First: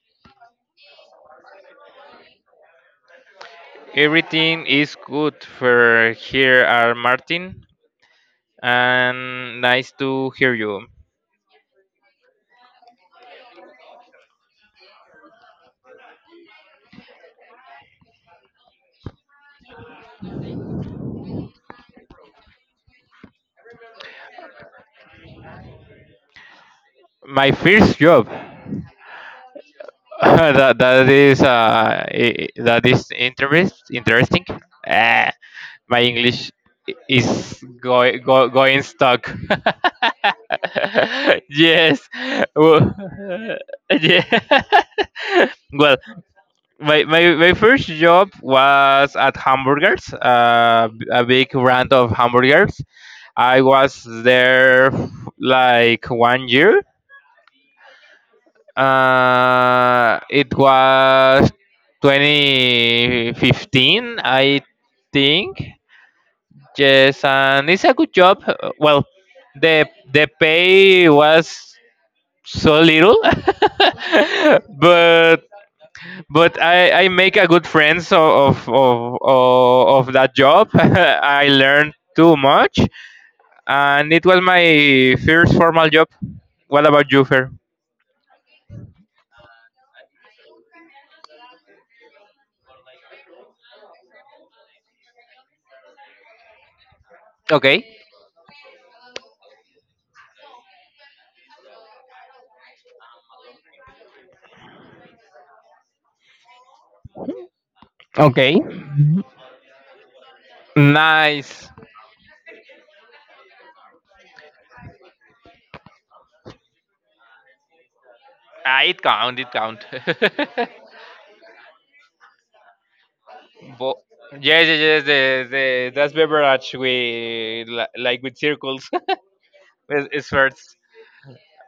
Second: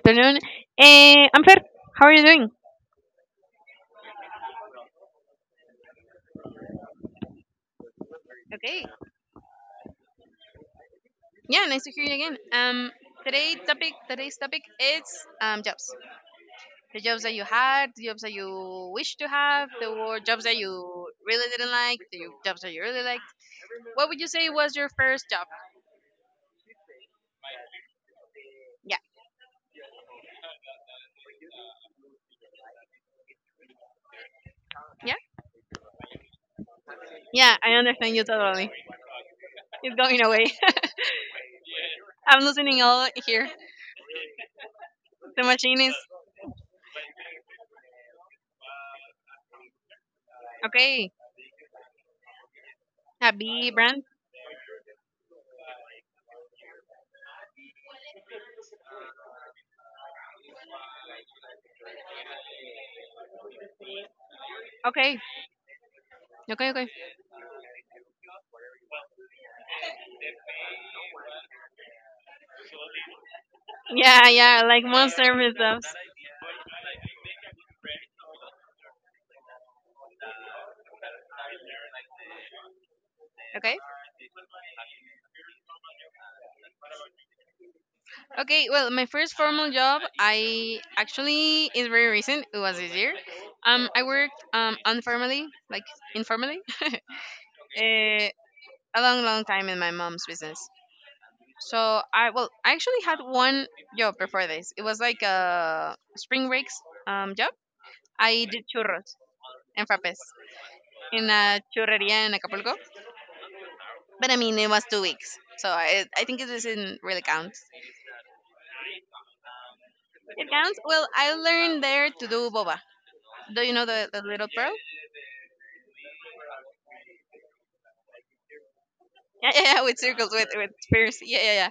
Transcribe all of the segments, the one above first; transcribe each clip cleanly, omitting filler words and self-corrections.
afternoon. I'm Fer. How are you doing? Everything is good for here are Martin Okay. and nice to hear you. Yeah, nice to hear you again. Today's topic is jobs. The jobs that you had, the jobs that you wish to have, the jobs that you really didn't like, the jobs that you really liked. What would you say was your first job? My first job Yeah, that is that is interest interesting. yeah, Ah, my English yeah. is I understand you totally. going stuck. It's going away. Yes. I'm losing it Well, all here. yeah. The machine is well, my first job was at hamburgers, okay. a big brand of hamburgers. A I B brand. was there like 1 year. It was 2015, I Okay, think. okay, okay. Yes, and it's a good job. Uh, Well, the the pay was so little, Yeah, yeah, like more but services. I make a good friends of that job. I learned too much, Okay. and it was my first formal job. What about you, Fer? Okay, well, my first formal job, I actually is very recent. It was this year. I worked informally, informally, uh, Okay. a long, long time in my mom's business. So I well, I actually had one job before this. It was like a spring breaks job. I Okay. did churros and frappes in a Nice. churreria in Acapulco, but I mean it was 2 weeks, so I think it doesn't really count. Ah, it count. It count. It counts. Well, I learned there to do boba. Do you know Bo- the little yes, pearl? yes, yes. The that's beverage with li- like with circles. Yeah, yeah, yeah, with It's circles, with first. spears. Yeah, yeah, yeah.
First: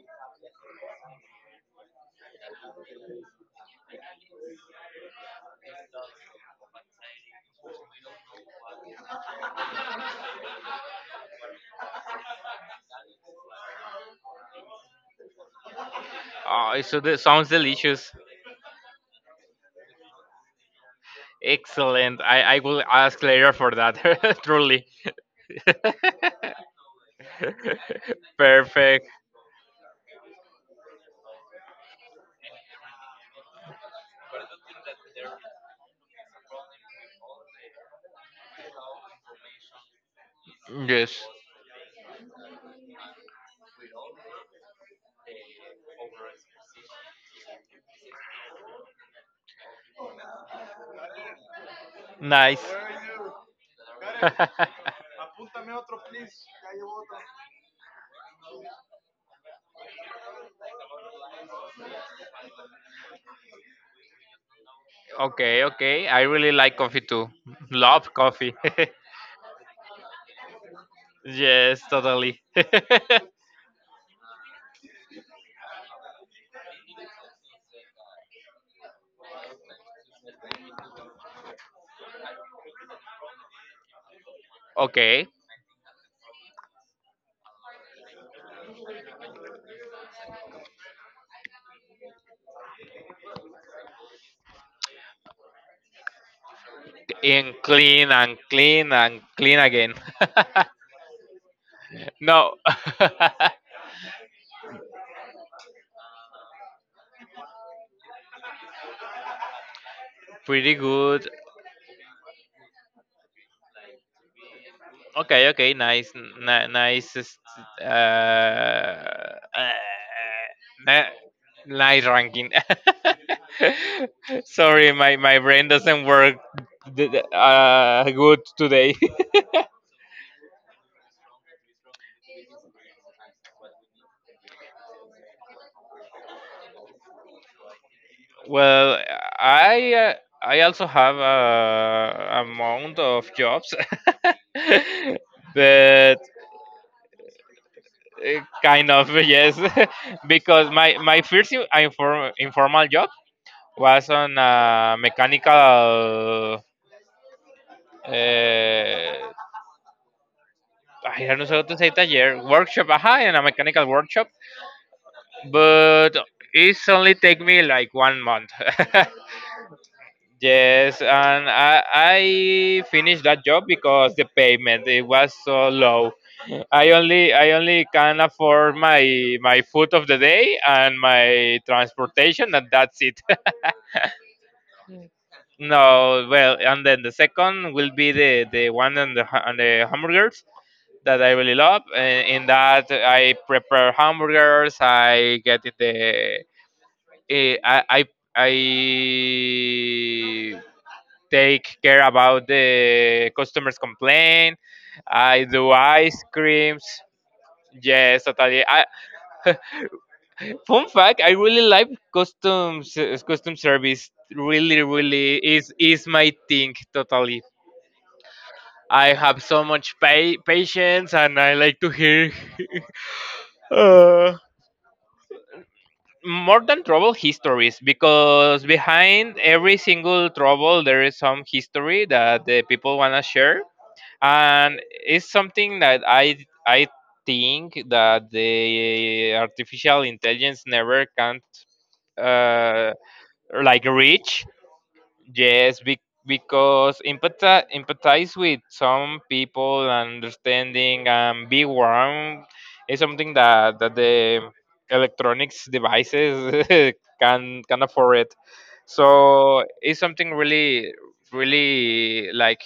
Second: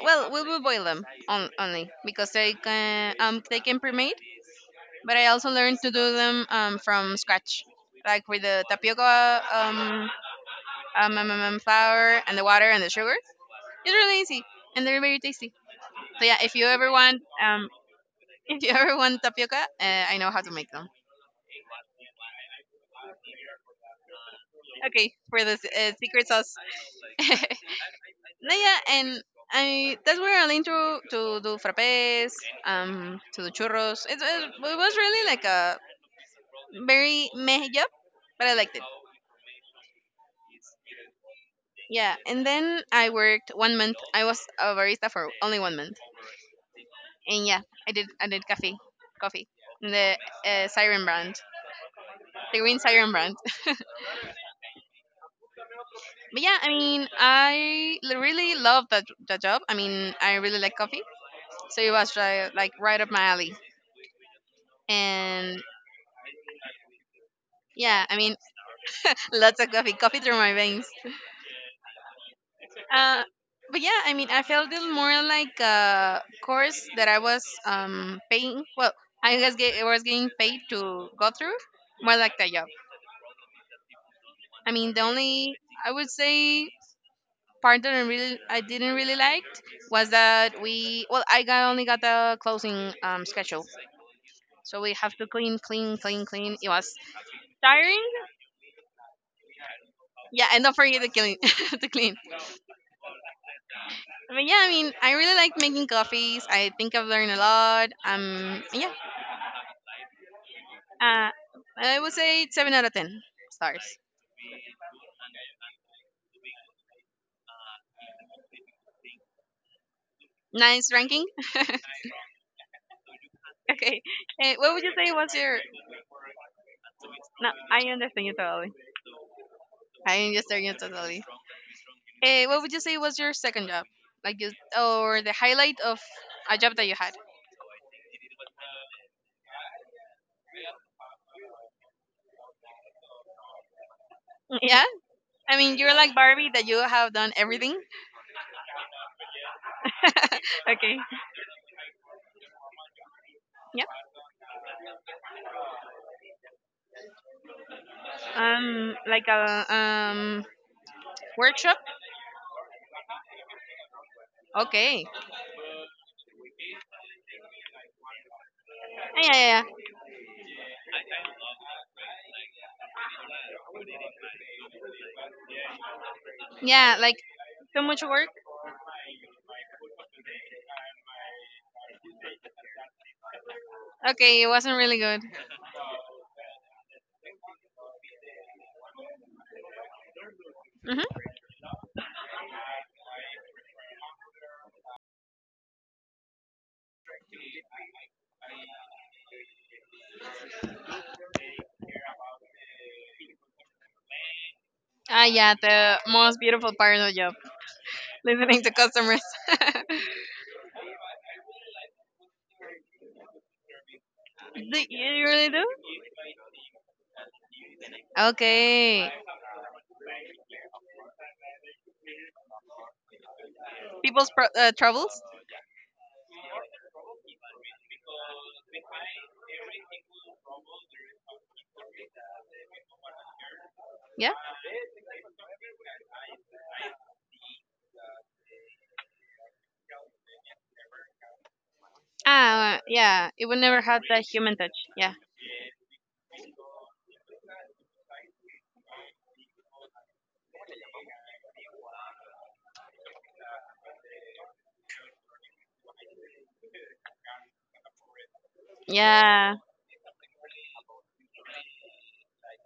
Well, we will boil them on, only because they can pre-made. But I also learned to do them from scratch, like with the tapioca flour and the water and the sugar. It's really easy and they're very tasty. So yeah, if you Oh, ever so that want sounds delicious. if you ever want tapioca, I know how to make them. Excellent. I will ask later for that. Truly. Okay, for the secret sauce. No, yeah, Perfect. and I that's where I learned to do frappes, to do churros. It was really like a very meh job, but I liked it. Yes. Yeah, and then I worked one month. I was a barista for only one month, and yeah, I did coffee, coffee, in the Siren brand, the Nice. green Siren brand. But yeah, I mean, really love that job. I mean, I really like coffee, so it was right, like right up my alley. And Okay, okay. I really like coffee too. yeah, Love I mean, coffee. lots of coffee, coffee through my veins. Yes, totally. Uh, but yeah, I mean, I felt it more like a course that I was paying. Well, I was getting paid to go through, more like the job. I mean, the okay. only I would say part that I didn't really liked was that we well I got the closing schedule, so we have to clean, clean, clean, clean. It was And tiring. clean and clean and clean again. Yeah, and don't forget to clean, to clean. no. But yeah, I mean, I really like making coffees. I think I've learned a lot. Yeah, Pretty good. uh, I would say seven out of ten stars. Okay, okay. Nice, nice. Uh, uh, Nice ni- ranking. Nice ranking. Okay, what would you Sorry, say my, was my your? brain doesn't work No, I understand you good totally. today. I understand you totally. What would you say was your second job? Like, you, or the highlight of a job that you had? Well, I uh, I also have a amount of jobs, Yeah, I mean, you're like but Barbie that you have done everything. Kind of yes, because my Okay. my first informal job Yeah. was on a mechanical. Like Uh, a I don't know how to workshop. say taller workshop. Aha, in a mechanical workshop, Okay. but it's only take me like 1 month. Yeah, yeah, yeah. Yes, and I finished that job because the payment it was so low. Yeah, like I too only much can work. afford my food of the day and my transportation, and that's it. Okay, it wasn't really good. no, well, and then the second will be the one on on the hamburgers Hmm. that I really love. In that, I prepare hamburgers. I get it the eh, I take care about the customers' complaint. Ah, I yeah, do the ice most beautiful creams. part of the job, Yes, listening totally. to customers. Fun fact: I really like customs custom service. Do Really, you really really do? Is my thing. Totally. Okay, I have so much patience, and I like to hear uh, troubles. more than trouble histories because behind every single trouble there is some history that the people wanna share Yeah. and it's something that I think that the artificial intelligence never can Ah, uh, yeah. It would never like have that reach human touch. Yeah. yes be, because empathize with some people understanding and be warm is something that the electronics devices can afford it. Yeah. So it's something really really like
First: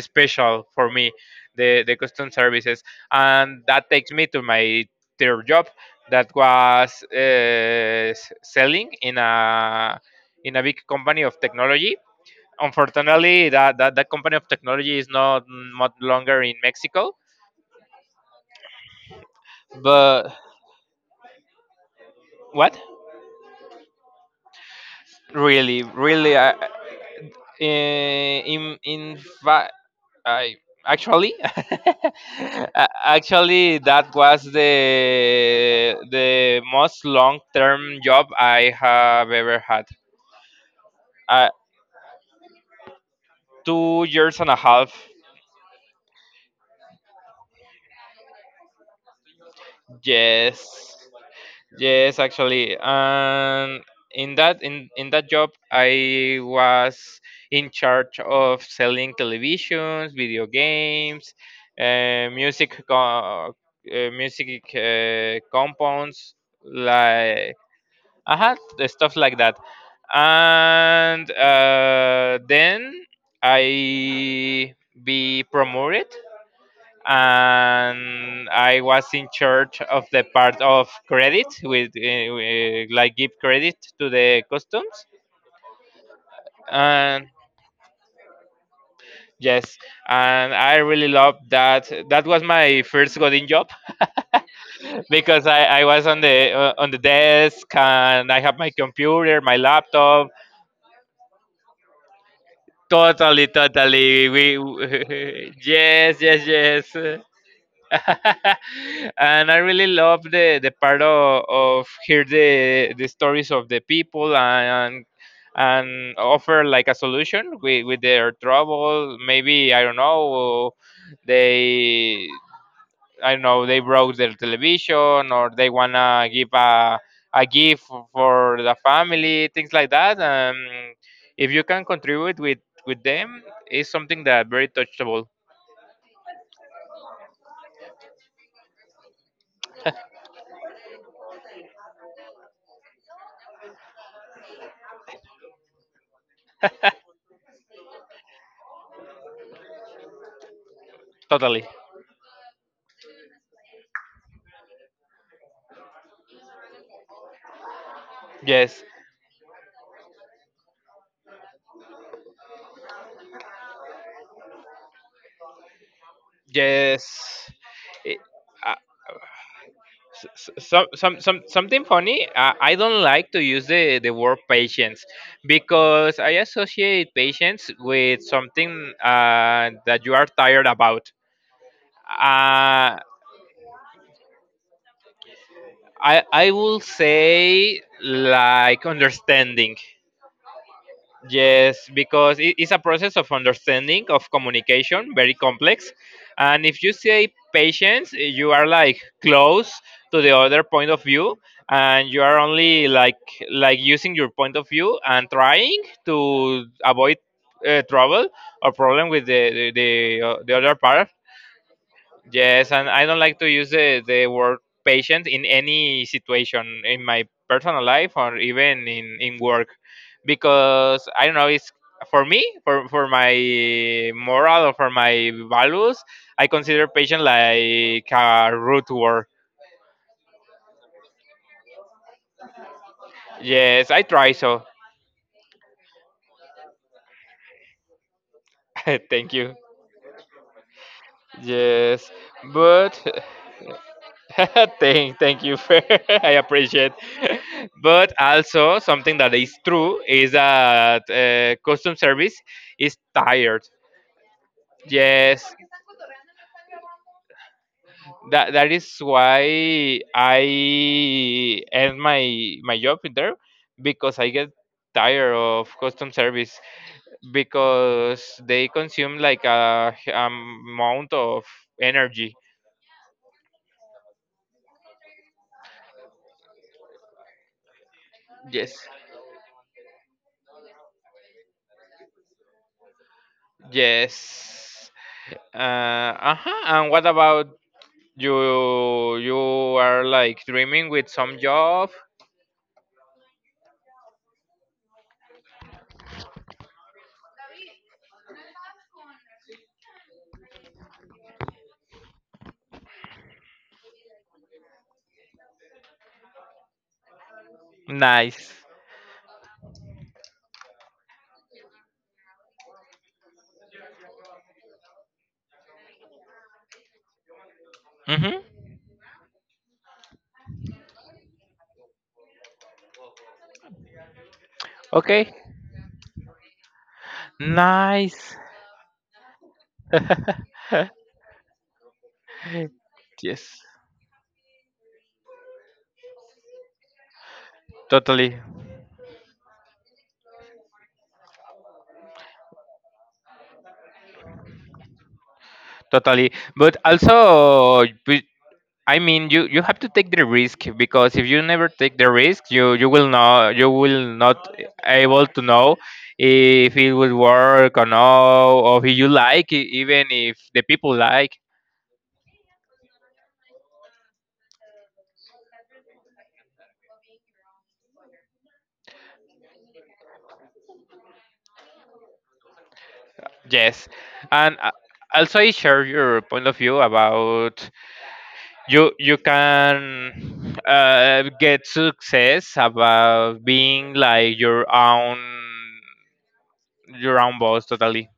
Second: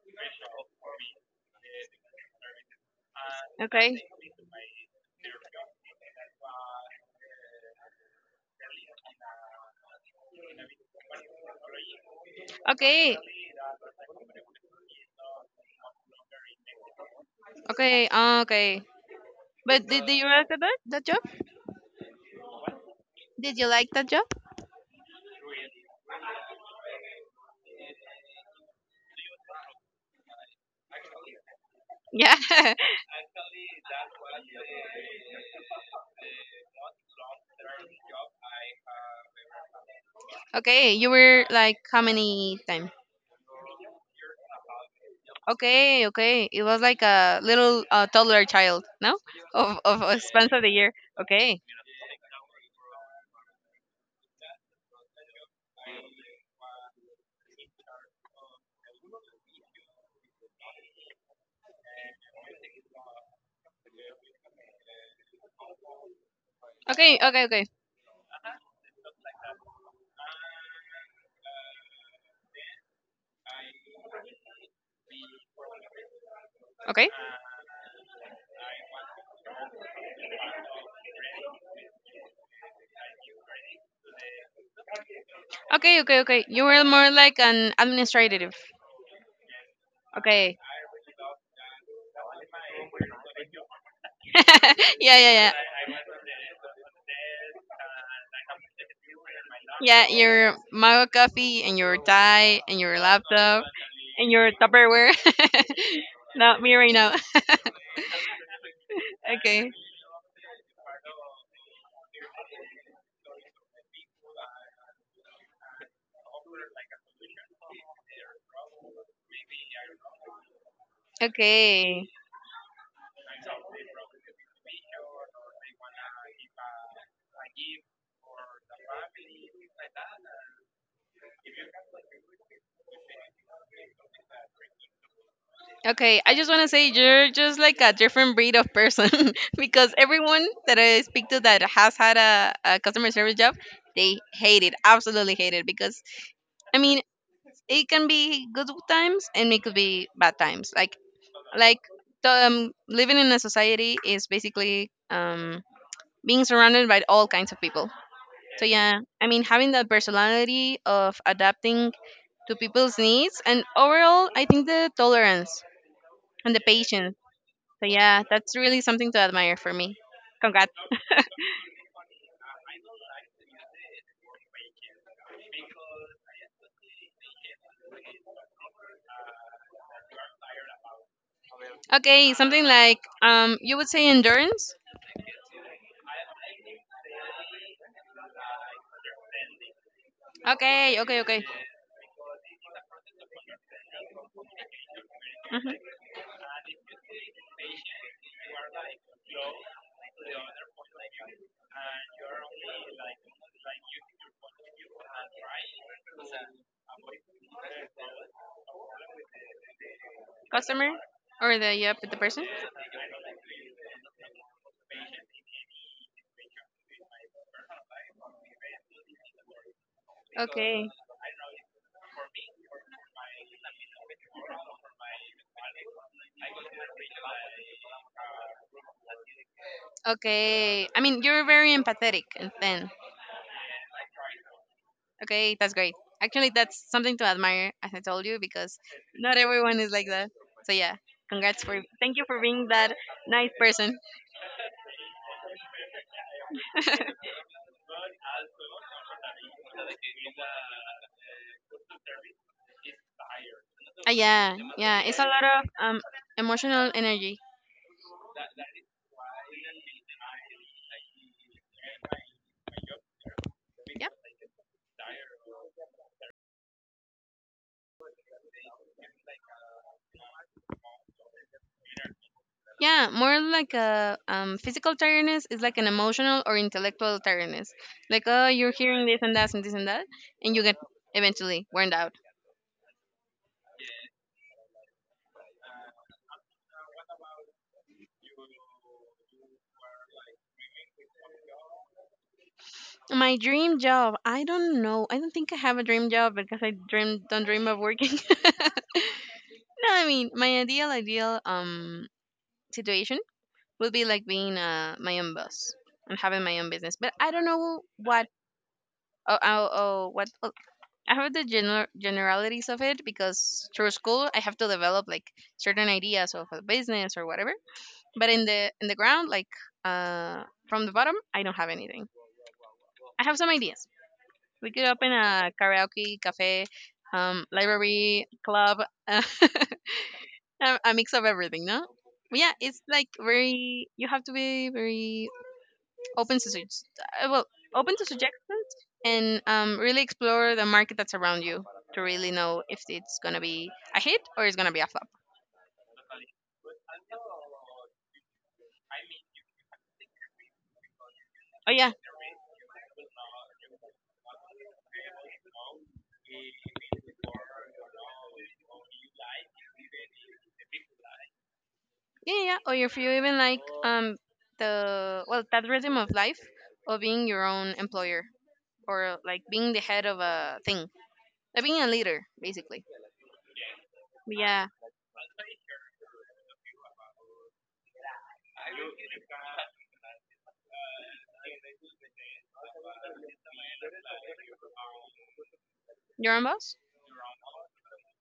special for me the custom services, and that Okay. takes me to my third job that was selling in a big company of technology. Okay. Unfortunately that company of technology is not much longer in Mexico. Okay. Ah, okay. But did you But like that that job? what Did you like that job? really really I, In fact, I actually Yeah. a- actually that was the most long term job I have ever had. Okay. You were Uh, like how many times? 2 years and a half. Okay, okay. It was like a little toddler child, no? Of a span Yes. of the year. Okay. Yes, actually, and in that job, I was in charge of selling televisions, video games, uh, music co- uh, music compounds, Okay, okay, like okay. I had the stuff like that, and then I be promoted, Okay. and I was in charge of the part of credit with like give credit to the customs. Okay, okay, okay. You were more And like an administrative. yes, and Okay. I really loved that. That was my first coding job. Yeah, yeah, Because yeah. I was on the desk, and I have my computer, my Yeah, laptop. your mug of coffee and your tie and your Totally laptop totally and your we Tupperware. yes yes Not me right yes now. and I Okay. really love the part of hear the stories of the people, and offer like a solution with their trouble. Maybe I don't know Okay. they I don't know they broke their television, or they wanna give a gift for the family, things like that. If you can contribute with them, it's something that very touchable. Okay, I just want to say you're just like a different breed of person because everyone that I speak to that has had a customer service job, they hate it, absolutely hate it because I mean it can be good times and it could be bad times. Like Totally. like the, um, living in a society is basically being surrounded by all kinds of people. So Yes. yeah, I mean having that personality of adapting to people's needs and overall, I think the tolerance and the Yes. patience. So It- yeah, that's uh, really something to admire for me. Congrats. Something funny. I don't like to use the word patience because I associate patience with something that you are tired about. Okay, something Uh, like you would say endurance. I will say like understanding. Okay, okay, okay. Yes, because it's a process of understanding, of communication, very Hmm. complex. And if you say patience, you are like close to the other point of view, and you are only like using your point of view and trying to avoid trouble or problem with the other Customer part. or the yep the person. Yes, and I don't like to use the word patient in any situation in my personal life or even in work Okay, because I don't know, it's for me, for my moral or for my values, I consider patient like a root word. okay. I mean, you're very empathetic and thin. Yes, I try so. Okay, that's great. Actually, that's something to admire, as I told you, because Thank not you. everyone is like that. So yeah, congrats for Yes, thank you for being that but nice person. thank, thank you for. I appreciate. But also something that is true is that custom service is tired. Yeah, yeah. It's a lot Yes, of emotional energy. that that is why I end my my job there because I get tired of custom service because they consume like a h- amount of energy. Yeah, more like a physical tiredness is like an emotional or intellectual tiredness. Like, oh, you're Yes. hearing this and that and this and that, and you get eventually worn out. Yes. Uh huh. And what about you you are like dreaming with some job. My dream job, I don't know. I don't think I have a dream job because I dream don't dream of working. No, I mean my ideal situation would be like being my own boss and having my own business. But I don't know what Nice. oh, oh, oh what I have the generalities of it because through school I have to develop like certain ideas of a business or whatever. But Hmm. in the ground, like from the bottom, I don't have anything. I have some ideas. We could open Okay. a karaoke cafe, library Nice. club, a a mix of everything, no? But yeah, it's like yes. very. You have to be very open to sug- uh, well open to Totally. suggestions and really explore the market that's around you to really know if it's gonna be a hit or it's gonna be a flop. Totally. But also, but- I mean, you have to take the risk because if you Oh never yeah, take the risk, you you will not able to know if it will work or no, or if you like, e- even if the people like. yeah, yeah. Yeah. Or if you even like the well that rhythm of life of being your own employer or like being the head of a thing, like being a leader basically. Yes, But and yeah, also I share your point of view about you you can get success about being like your own boss. your own boss totally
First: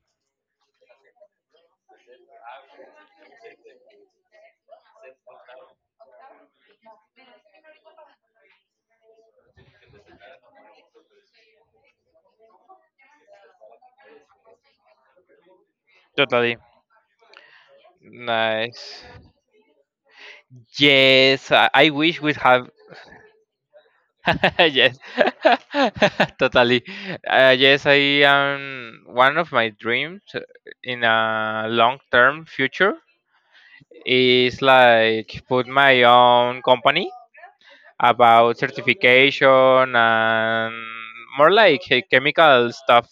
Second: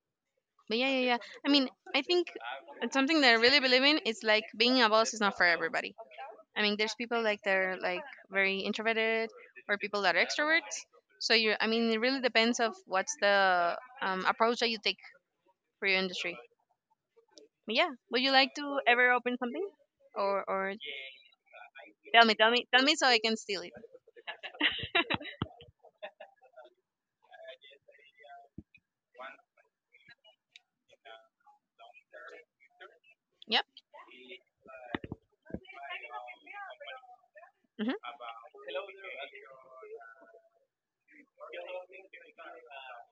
But yeah, yeah, yeah. I mean, I think it's something that I really believe in. It's like being a boss is not for everybody. I mean, there's people like they're like very introverted, or people that are extroverts. So you, I mean, it really depends of what's the approach that you take for your industry. totally But yeah, would you like to nice. ever open something, or Yes, I wish tell we me, tell me, have tell me so I can steal it? yes totally yes I am one of my dreams in a long term future Yep. is like put my own company Hmm. about certification and more like chemical stuff.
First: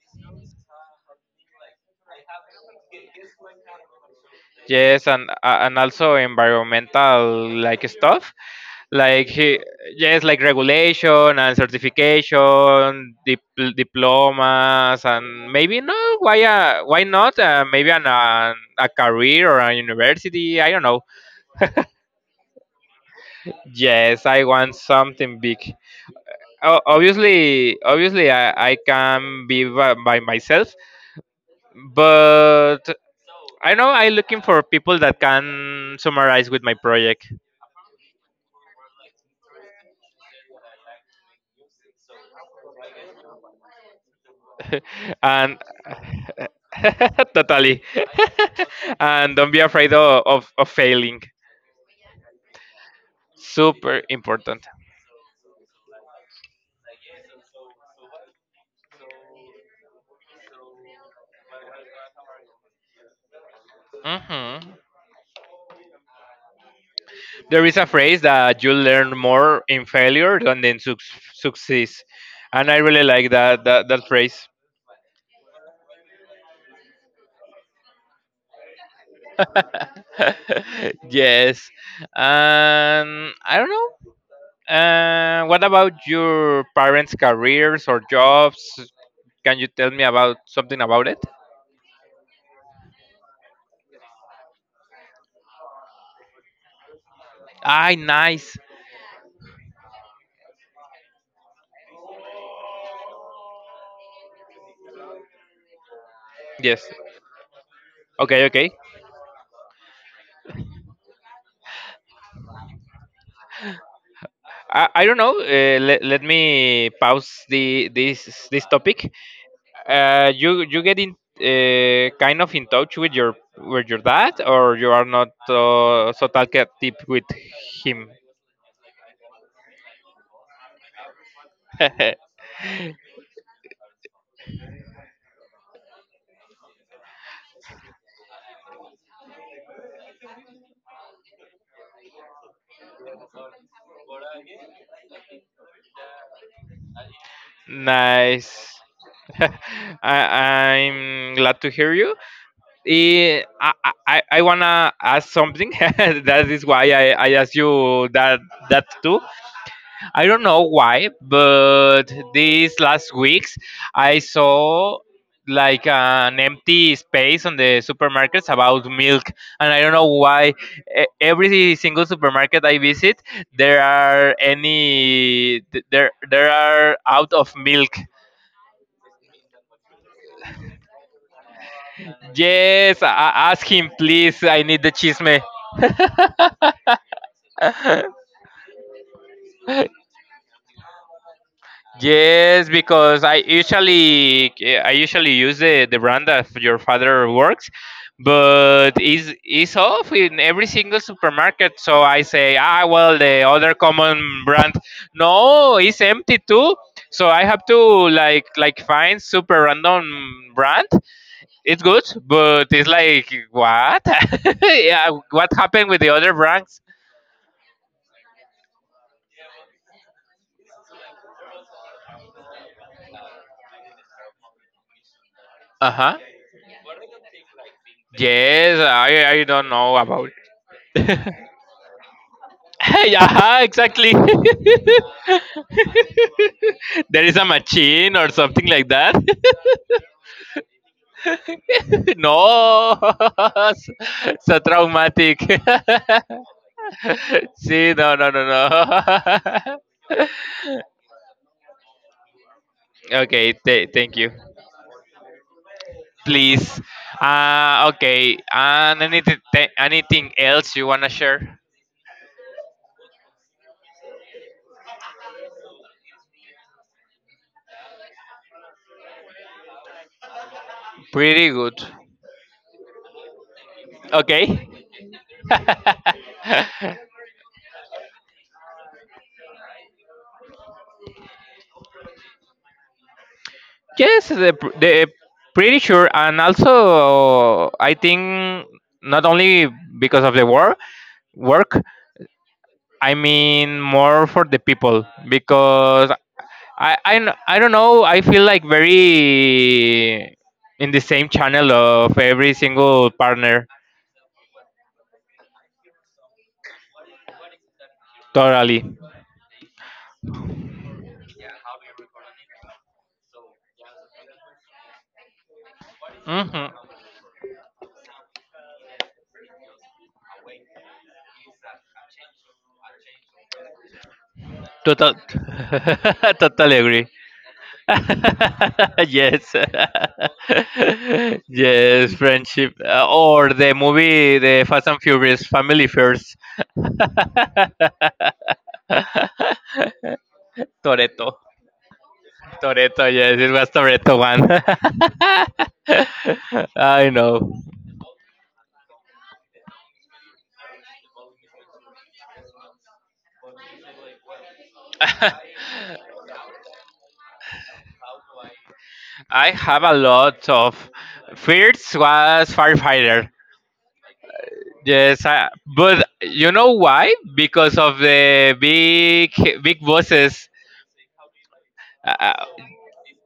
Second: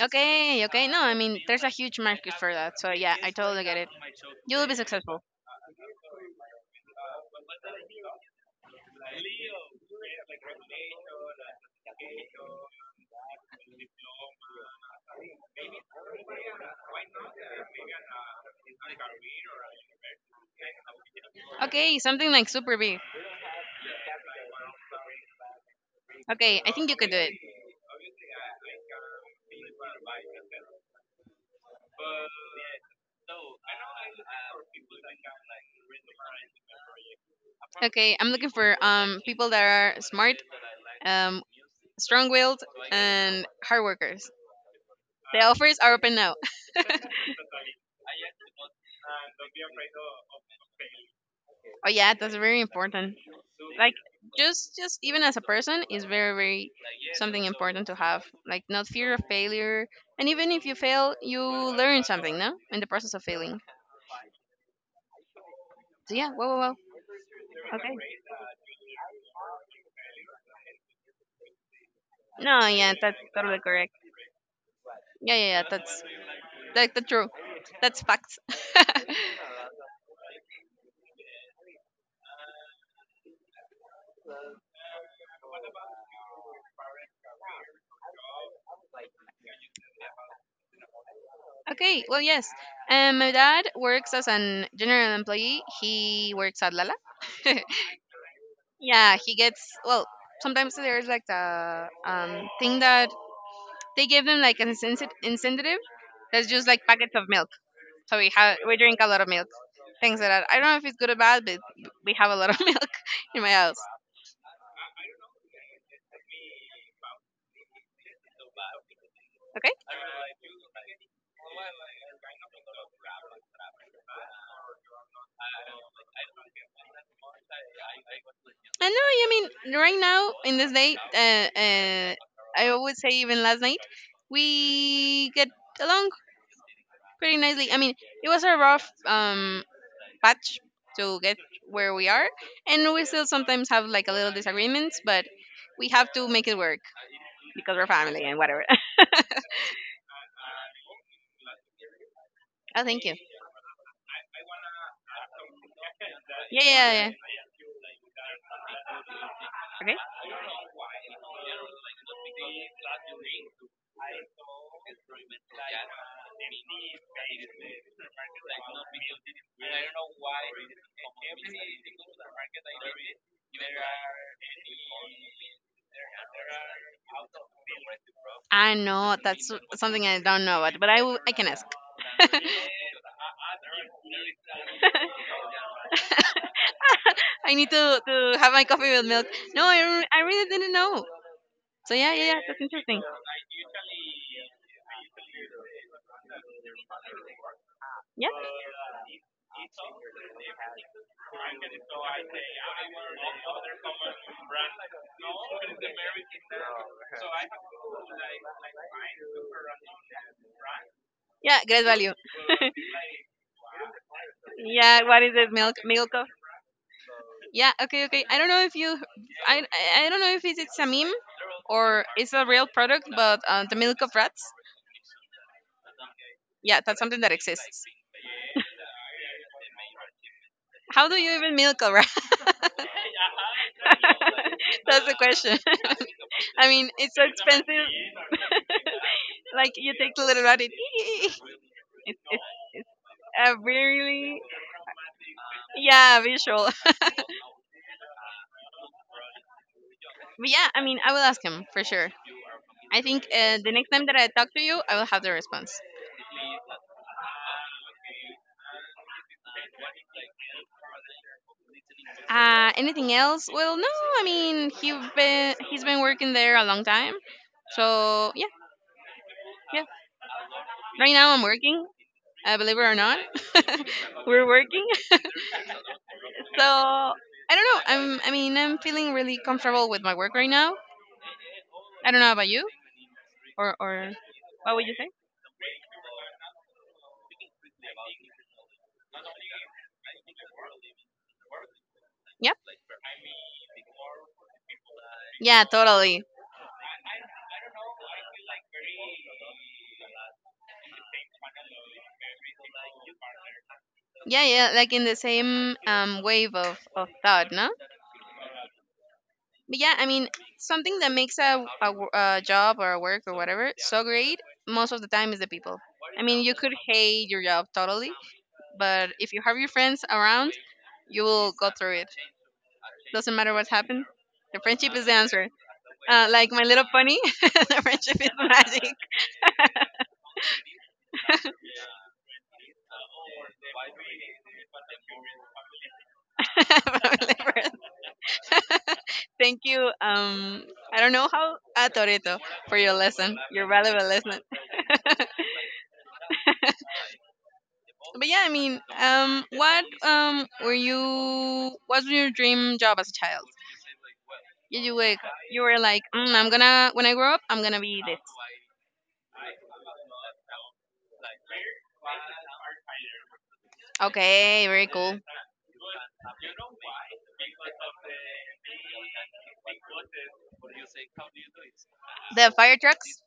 Okay. Okay. No, I mean, there's a huge market for that. So yeah, I totally get it. You will be Yes, successful. And also environmental like stuff, like he- yes, like regulation and certification, diplomas, and maybe no, why not? Maybe a career or a university. I don't know. Okay, something like super big. Yes, I want something big. Okay, I think you could do it. Obviously I can be by myself, but I know I'm looking for people that can summarize with my project. Okay, I'm looking for people that are smart, um, strong-willed, and hard workers. The And offers are open now. totally and don't be afraid of failing. Oh yeah, that's very important. Like Super important. Just even as a person is very very something important to have. Like not fear of failure, and even if you fail, you learn something, no? In the process of failing. Mhm. So yeah, well, well, well. There is a Okay. phrase that you learn more in failure than in suc success, No, and I yeah, really that's like totally that, correct. that phrase. Yeah, yeah, yeah. That's that's true. That's facts. yes. I don't know. What about your parents' careers or jobs? Can you tell me about something about it? Okay, well, yes. My dad works as an general employee. He works at Lala. Ah, nice. Yeah, he gets well. Sometimes there's like the thing that they give him like an incentive. That's just Yes. like packets of milk. So Okay, okay. we drink a lot of milk. Things like that. I don't know if it's good or bad, but we have a lot of milk in my house. I don't know. Let me pause the this topic. Okay. You you get in kind of in touch with your dad, or you are not so talkative with him. And no, I mean right now in this day, uh, I always say even last night, we get along pretty nicely. I mean, it was a rough patch to get where we are, and we still sometimes have like a little disagreements, but we have to make it work because we're family and whatever. Nice. I, I'm glad to hear you. Oh, thank you. I wanna ask something. That Yeah, is why yeah, yeah. I asked you that that too. Okay. I don't know why, but these last weeks I saw like an empty space on the supermarkets about milk, and I don't know why. E- Every single supermarket I visit, there are any th- there are out of milk. I know that's something I don't know about, but I can ask. Yes, I- ask him, please. I need the chisme. I need to have my coffee with milk. No, I really didn't know. So yeah, yeah, yeah, that's yes, interesting. because I usually use the brand that your father works, Yeah, but is off in every single supermarket. So I say, ah, well, the other common brand. No, it's empty too. So I have to like find super random brand. yeah, It's great good, value. but it's like what? Yeah, yeah, what is what it? Milk, happened with the milk of? other brands? Yeah, okay, okay. I don't know if you, I don't know if it's a meme or it's a real product, but the milk of rats. Uh huh. Yeah, that's something that exists. Yes, I don't know about. How do you even milk a rat? yeah, exactly. That's the question. I mean, it's There so is a expensive. machine or something like that. Like you take the little rabbit. no, Really? so traumatic. Yeah, visual. See, no, no, no, no. But yeah, I mean, I will ask him for sure. I think okay, the next time thank that I you. talk to you, I will have the response. Please. Okay, and anything, anything else you wanna share? Anything else? Well, no. I mean, he's been working there a long time, so yeah, yeah. Right now I'm Pretty good. working. Believe it or not, we're Okay. working. So I don't know. I mean I'm feeling really comfortable with my work right now. I don't know about you or yes, what would you the say? pretty sure, and also I think not only because of work. Yeah, I mean more for the people yeah, because totally. I don't know. I feel like very in the same channel of every single partner. Yeah, yeah, like in the same wave of thought, no? Totally. But yeah, I mean, something that makes a a job or a work or whatever so great most of the time is the people. I mean, you Hmm. could hate your job totally, but if you have your friends around, you will go through it. Doesn't matter what happened, the friendship is the Total. answer. uh, like my totally Little agree. Pony. The friendship is magic. yes yes friendship or the movie the Fast and Furious, family first. From Liver. Thank you, I don't know Toreto. how a Toreto, for your Toreto, lesson, yes, it your was valuable Toreto lesson. one. I know. But yeah, I mean, what were you? What was your dream job as a child? Did you like, you were like, I'm gonna when I grow up, I'm gonna be this. I have a lot of. First was firefighter. Okay, very cool. Yes, I, but you know why? Because of the big big bosses. Uh, The fire trucks.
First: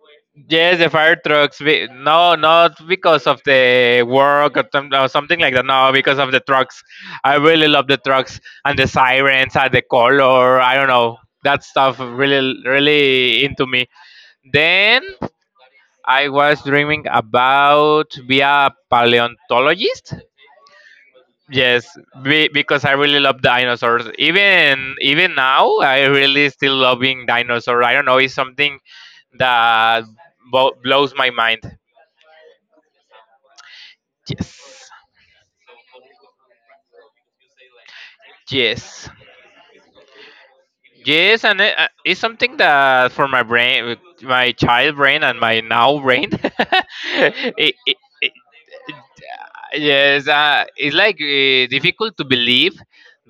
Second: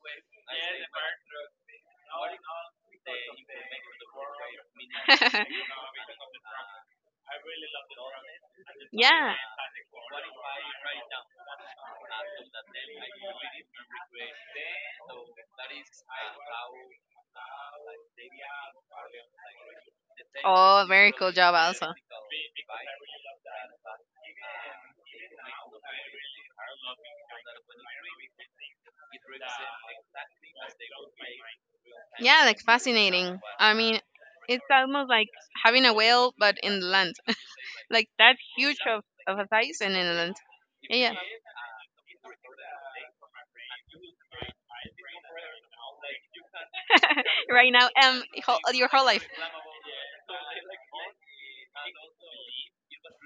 Yes, the fire trucks. We, no, not because of the work or, some- or something like that. No, because of the trucks. I really love the trucks and the Yeah. sirens and the color. I don't know. That stuff really, really into me. Then I was dreaming about be a paleontologist. Oh, very cool job, Yes, also. be, because I really love dinosaurs. Even now, I really still loving dinosaur. I don't know. It's something that blows my mind. Yeah, like fascinating. I mean, it's Yes, almost like having a whale, but in the land. Like that huge yes, of a size and in the land. Yeah. yes, and it's something that for my brain, my child brain, and my now brain, it, Right now, it, it, whole, your whole life. yes, it's like difficult to believe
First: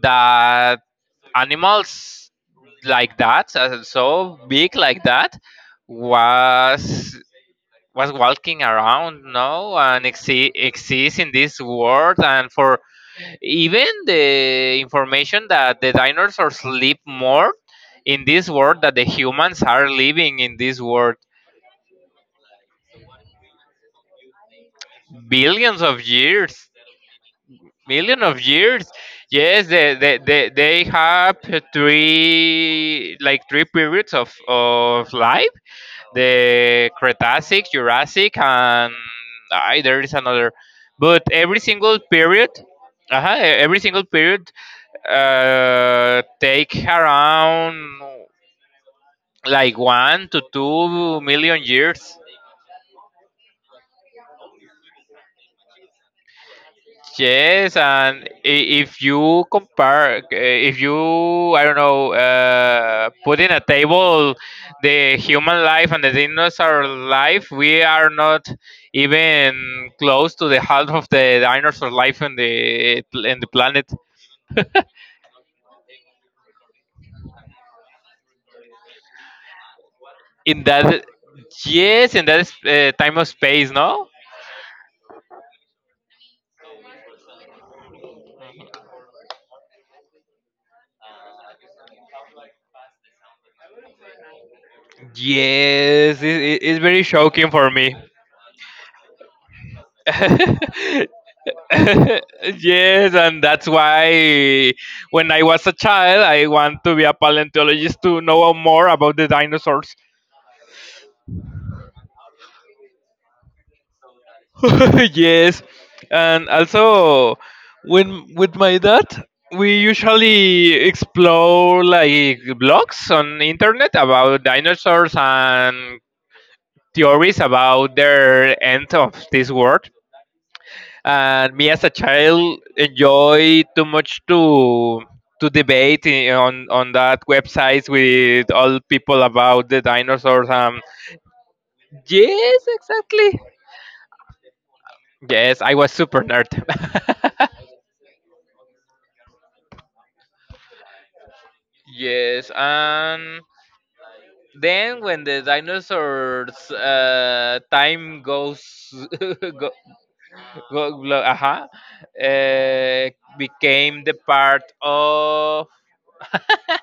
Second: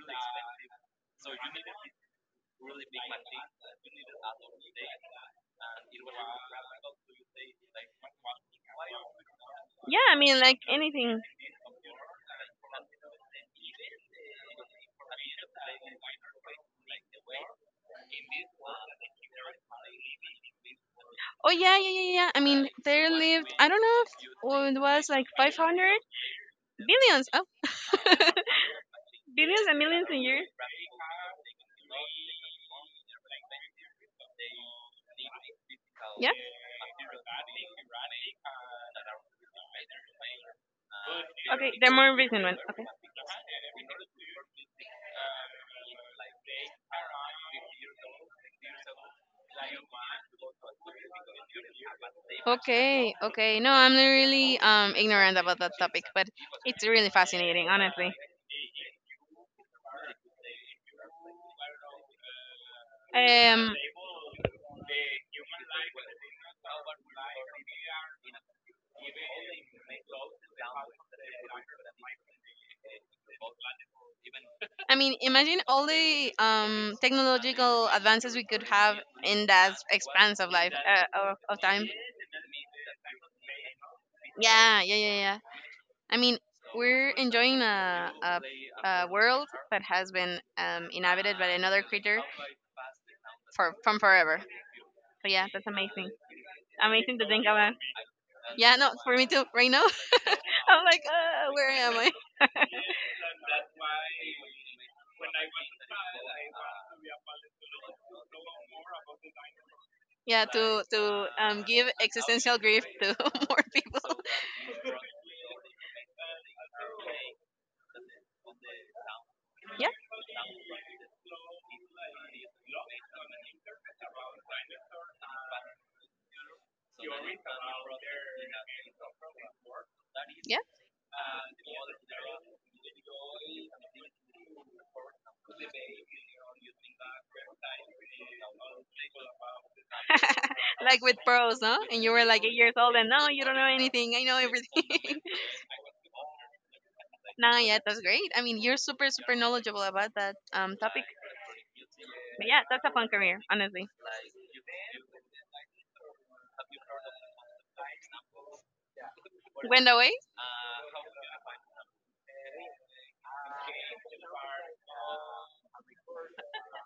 that animals like that, so big like that, was was walking around, no, Yeah, and I mean, like exists anything. in this world, and for. Even the information that the dinosaurs live more in this world that the humans are living in this world. Oh yeah, yeah, yeah, yeah. I mean, there lived I don't know if oh, it was like Billions 500 of years. billions. Oh, Million of years. billions Yes and they, millions they, in years. they, they have three like three periods of life, Yeah. the Cretacic, Jurassic, and I, there is another. But every Okay, the single more recent period, one. Okay. uh every single period, take around like 1 to 2 million years. Okay, okay. No, I'm really ignorant about that topic, but it's really fascinating, Yes, honestly. and if you compare, if you, I don't know, put in a Um, table the human life and the dinosaur life, we are not even close to the half of the dinosaur life in the planet. I mean, imagine all the technological advances we could have in that expanse of In life that, of time. yes, in that time of space, no. Yeah, yeah, yeah, yeah. I mean, we're enjoying a world that has been inhabited by another creature for from forever. So yeah, that's amazing. Yes, it's very Amazing to think shocking for about. me. Yeah, no, for me too. Right now, I'm like, where am I? Yes, and that's why when I was a child, I want to be a paleontologist to know more about the dinosaurs. Yeah, to give existential grief to more people. Yes, and also when with my dad, we Yeah, usually explore like blogs on internet about dinosaurs and theories about their end of this world. yeah. And me as a child enjoy too much to debate on that websites with all people about the dinosaurs, um, Like with pearls, no? And you were like eight yes, years old and no, exactly. you don't know anything, I know everything. Yes, I was super nerd. Nah, yeah, that's great. I mean, you're super super knowledgeable about that topic, but Yes, yeah, that's a fun career, and honestly. then when the dinosaurs time goes go, Went away. go, go, uh uh, became the part of,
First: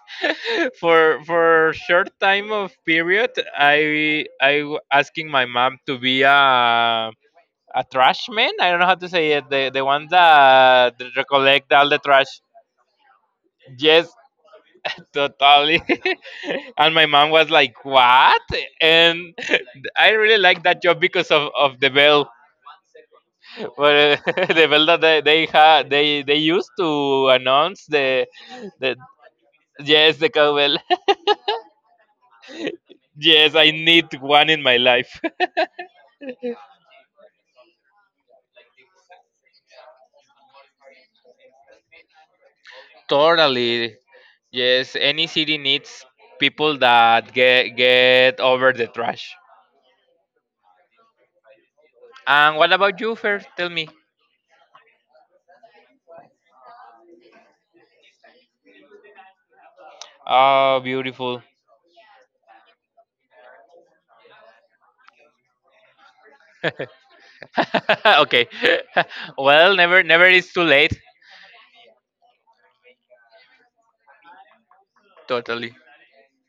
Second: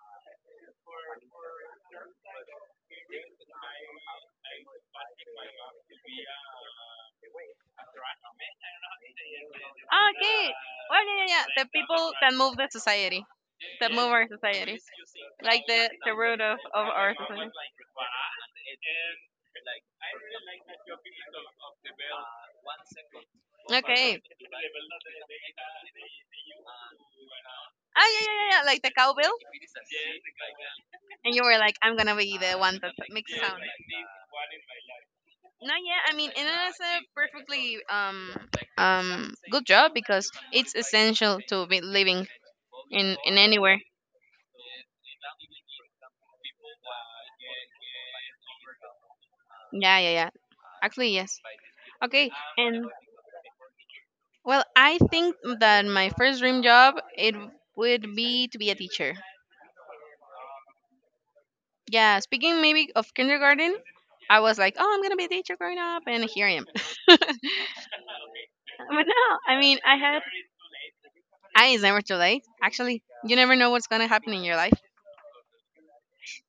for short time of period, asking my mom to be a trash man. I don't know how to say it, the one Ah, okay. that Well, yeah, yeah, yeah. The recollect all the people that trash. move the society, that Yes. move our society, like Totally. the root of of And my our mom society. was like, what? And I really like that job because of the bell. Well, Okay. the bell that they used to announce Ah yeah, the. yeah, yeah, yeah. Like the The, cowbell, yes, the cowbell. and you were like, I'm gonna be the one that makes Yes, sound. I need one in my life. No, yeah, I mean, and that's a perfectly good job because it's essential to be living in anywhere. Totally. Yes, any city needs people that get over the trash. Yeah, yeah, yeah. Actually, yes. Okay, And what and about you, Fer? Tell me. well, I think that my first dream job it would be to be a teacher. Oh, beautiful. Yeah, speaking maybe of kindergarten, I was like, oh, I'm gonna be a teacher growing up, and here I am. But Okay. no, I Well, mean, I never had never is too late. eyes never too late. Actually, you never know what's gonna happen in your life. Totally.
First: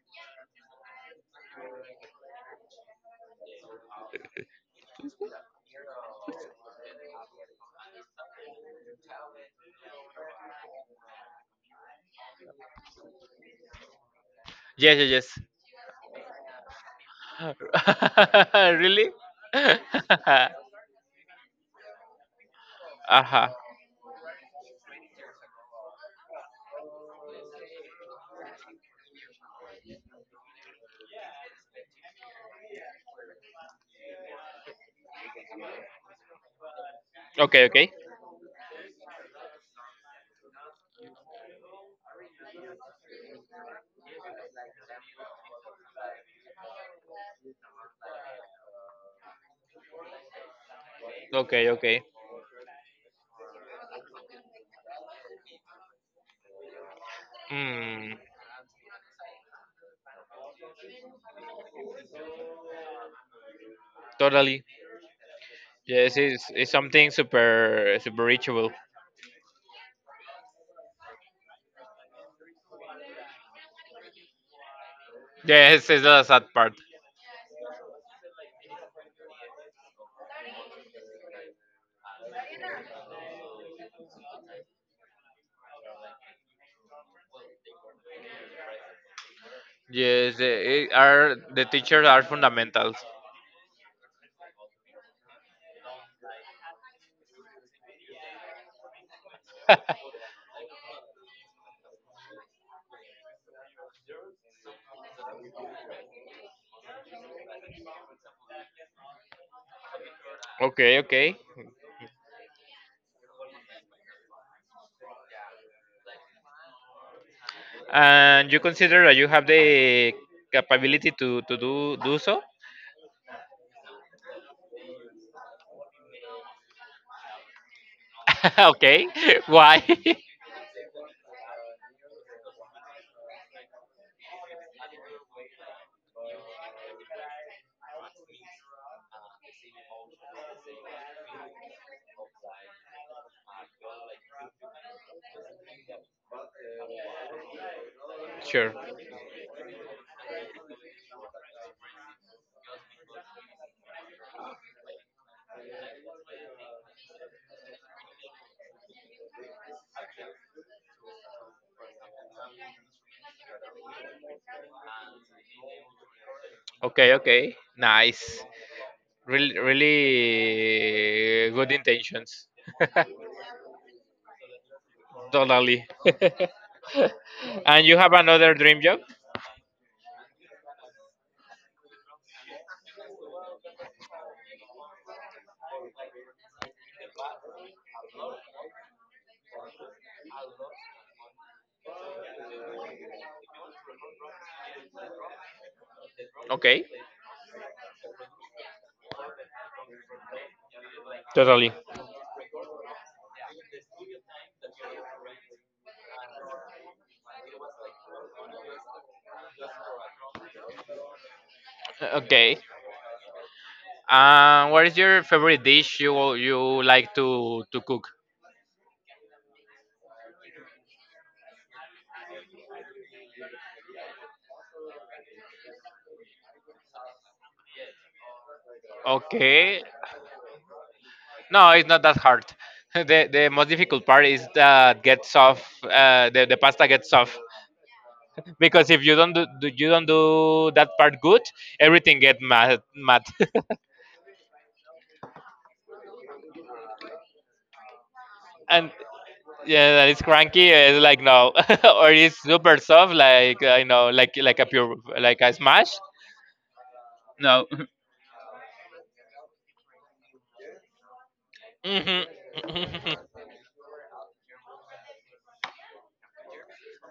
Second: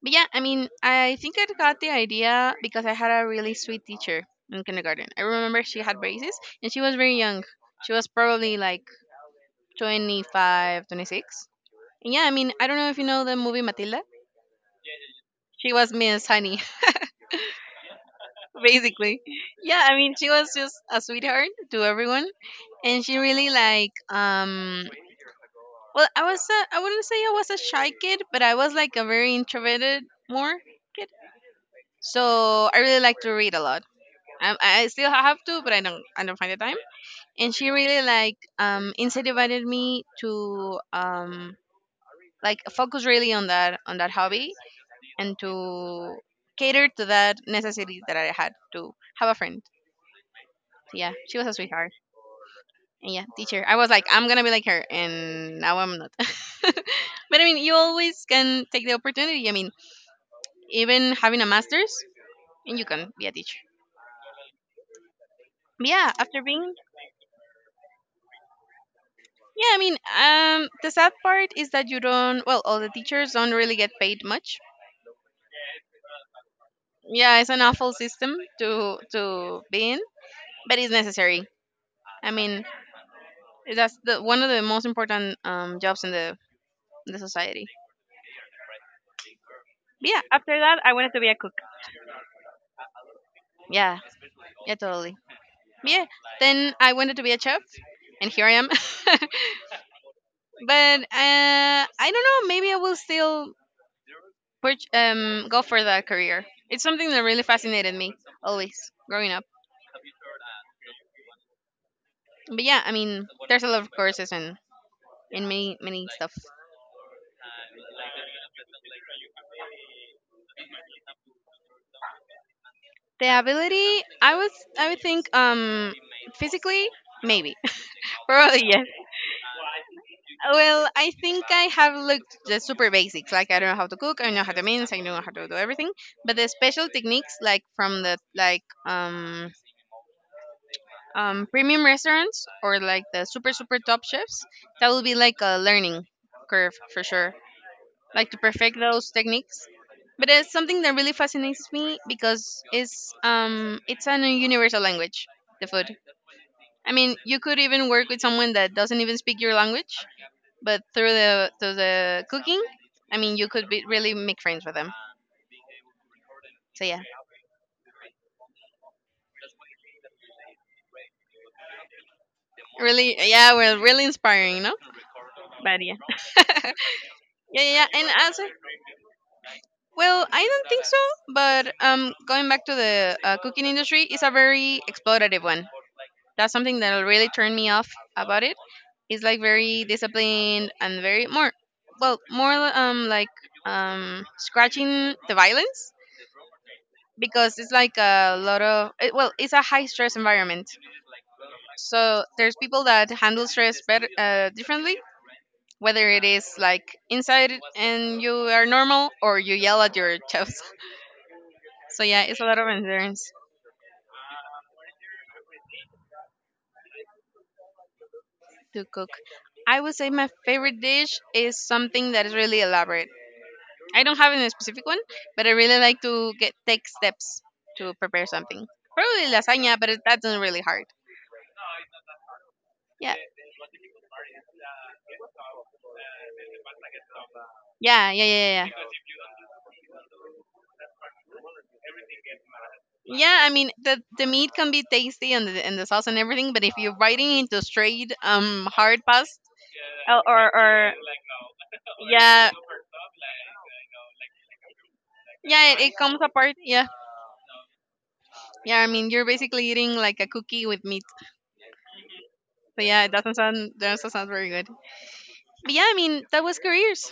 But yeah, I mean, I think I got the idea because I had a really sweet teacher in kindergarten. I remember she had braces and she was very young. She was probably like 25, 26. And yeah, I mean, I don't know if you know the movie Matilda. Yes, yes, She was Miss Honey, yes. Really? basically. Yeah, I mean, she was just a sweetheart to everyone, and she really Aha. like. Well, I was a, I wouldn't say I was a shy kid, but I was like a very introverted more kid. So I really like to read a lot. I still have to, but I don't find the time. And Okay, she okay. really like incentivized me to like focus really on that hobby and to cater to that necessity that I had to have a friend. So yeah, she was a Okay, sweetheart. okay. And yeah, teacher. I was like, I'm gonna be like her, and now I'm not. But I mean, you Mm, always can take the opportunity. I mean, even having a master's, and you can be a teacher. totally. But yeah, Yes, after it's being something super super ritual. yeah, I mean, the sad part is that you don't. Well, all the teachers don't really get paid much. Yes, it's the sad part. Yeah, it's an awful system to be in, but it's necessary. I mean, that's the one of the most important jobs in the society. But yeah, Yes, after that, they I wanted to be a are cook. the teachers are fundamentals. Yeah, yeah, totally. Yeah, then I wanted to be a chef, and here I am. But I don't know. Maybe I will still go for that career. It's something that really fascinated me always growing up. Okay, okay. But yeah, I mean, there's a lot of courses and many many stuff. And you consider that you have the capability to, to do so? The ability, I was, I would think, physically, maybe, probably yeah. Okay. Why? Well, I think I have looked the super basics. Like I don't know how to cook, I know how to mince, I know how to do everything. But the special techniques, like from the like premium restaurants or like the super super top chefs, that will be like a learning curve for sure. Like to Sure. perfect those techniques. But it's something that really fascinates me because it's an universal language, the food. I mean, you could even work with someone that doesn't even speak your language, but through the cooking, I mean, you could be really make friends with them. So yeah, Okay, okay. Nice. Really, really good intentions. really. Yeah, we're really inspiring, no? But Totally. yeah. Yeah, yeah, yeah. And you And have as a- another dream job? well, I don't think so, but going back to the cooking industry is a very exploitative one. That's something that really turned me off about it. It's like very disciplined and very more, well, more like scratching the violence Okay. because it's like a lot of it, well, it's a high stress environment. Totally. So there's people that handle stress better differently, whether it is like inside and you are normal or you yell at your chefs. So yeah, it's a Okay. lot of endurance What is your favorite dish you you like to cook? to cook. I would say my favorite dish is something that is really elaborate. I don't have any specific one, but I really like to get take steps to prepare something. Probably lasagna, Okay, but it, that's not really hard. no, it's not that hard. Yeah, the most difficult part is that get soft. The pasta gets soft yeah, yeah, yeah, yeah. Yeah. because if you don't do you don't do that part good, everything get mad Yeah, I mean, the meat can be tasty and the sauce and everything, but if you're biting into straight and. hard pasta Yeah, or it's or cranky. Or- It's like no, or it's yeah, super soft, like I know, like a pure, like a yeah, it, smash. it comes apart. Yeah. No. Yeah, I mean, you're basically eating like a cookie with meat. Mhm. So yeah, it doesn't sound very good. But yeah, I mean, that was careers.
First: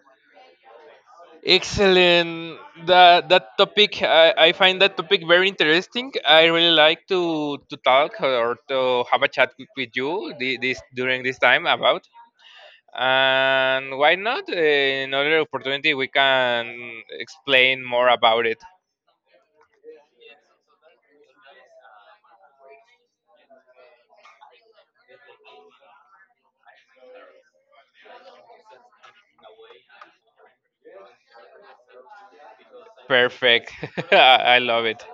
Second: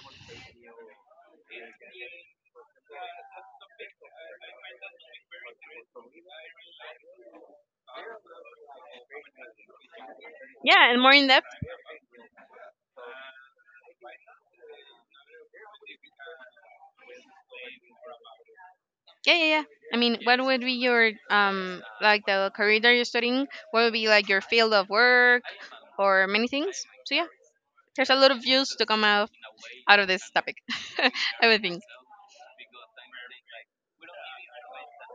Excellent. That that topic, I find that topic very interesting. I really like to talk or to have a chat with you this Yeah, and more during in this depth. time about. And why not? Another opportunity we can explain more about it. Yeah, yeah, yeah. I mean, what would be your like the career that you're studying? What would be like your field of work or many things? So yeah. There's a lot of views to come out out of this topic. I would think. Perfect. I love it.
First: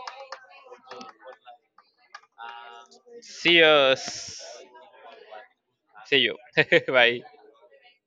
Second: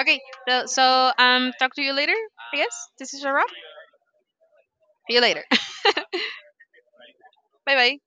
Okay, so so, talk to you later. I guess this is a wrap. See us. See you later. See you. Bye. Bye bye.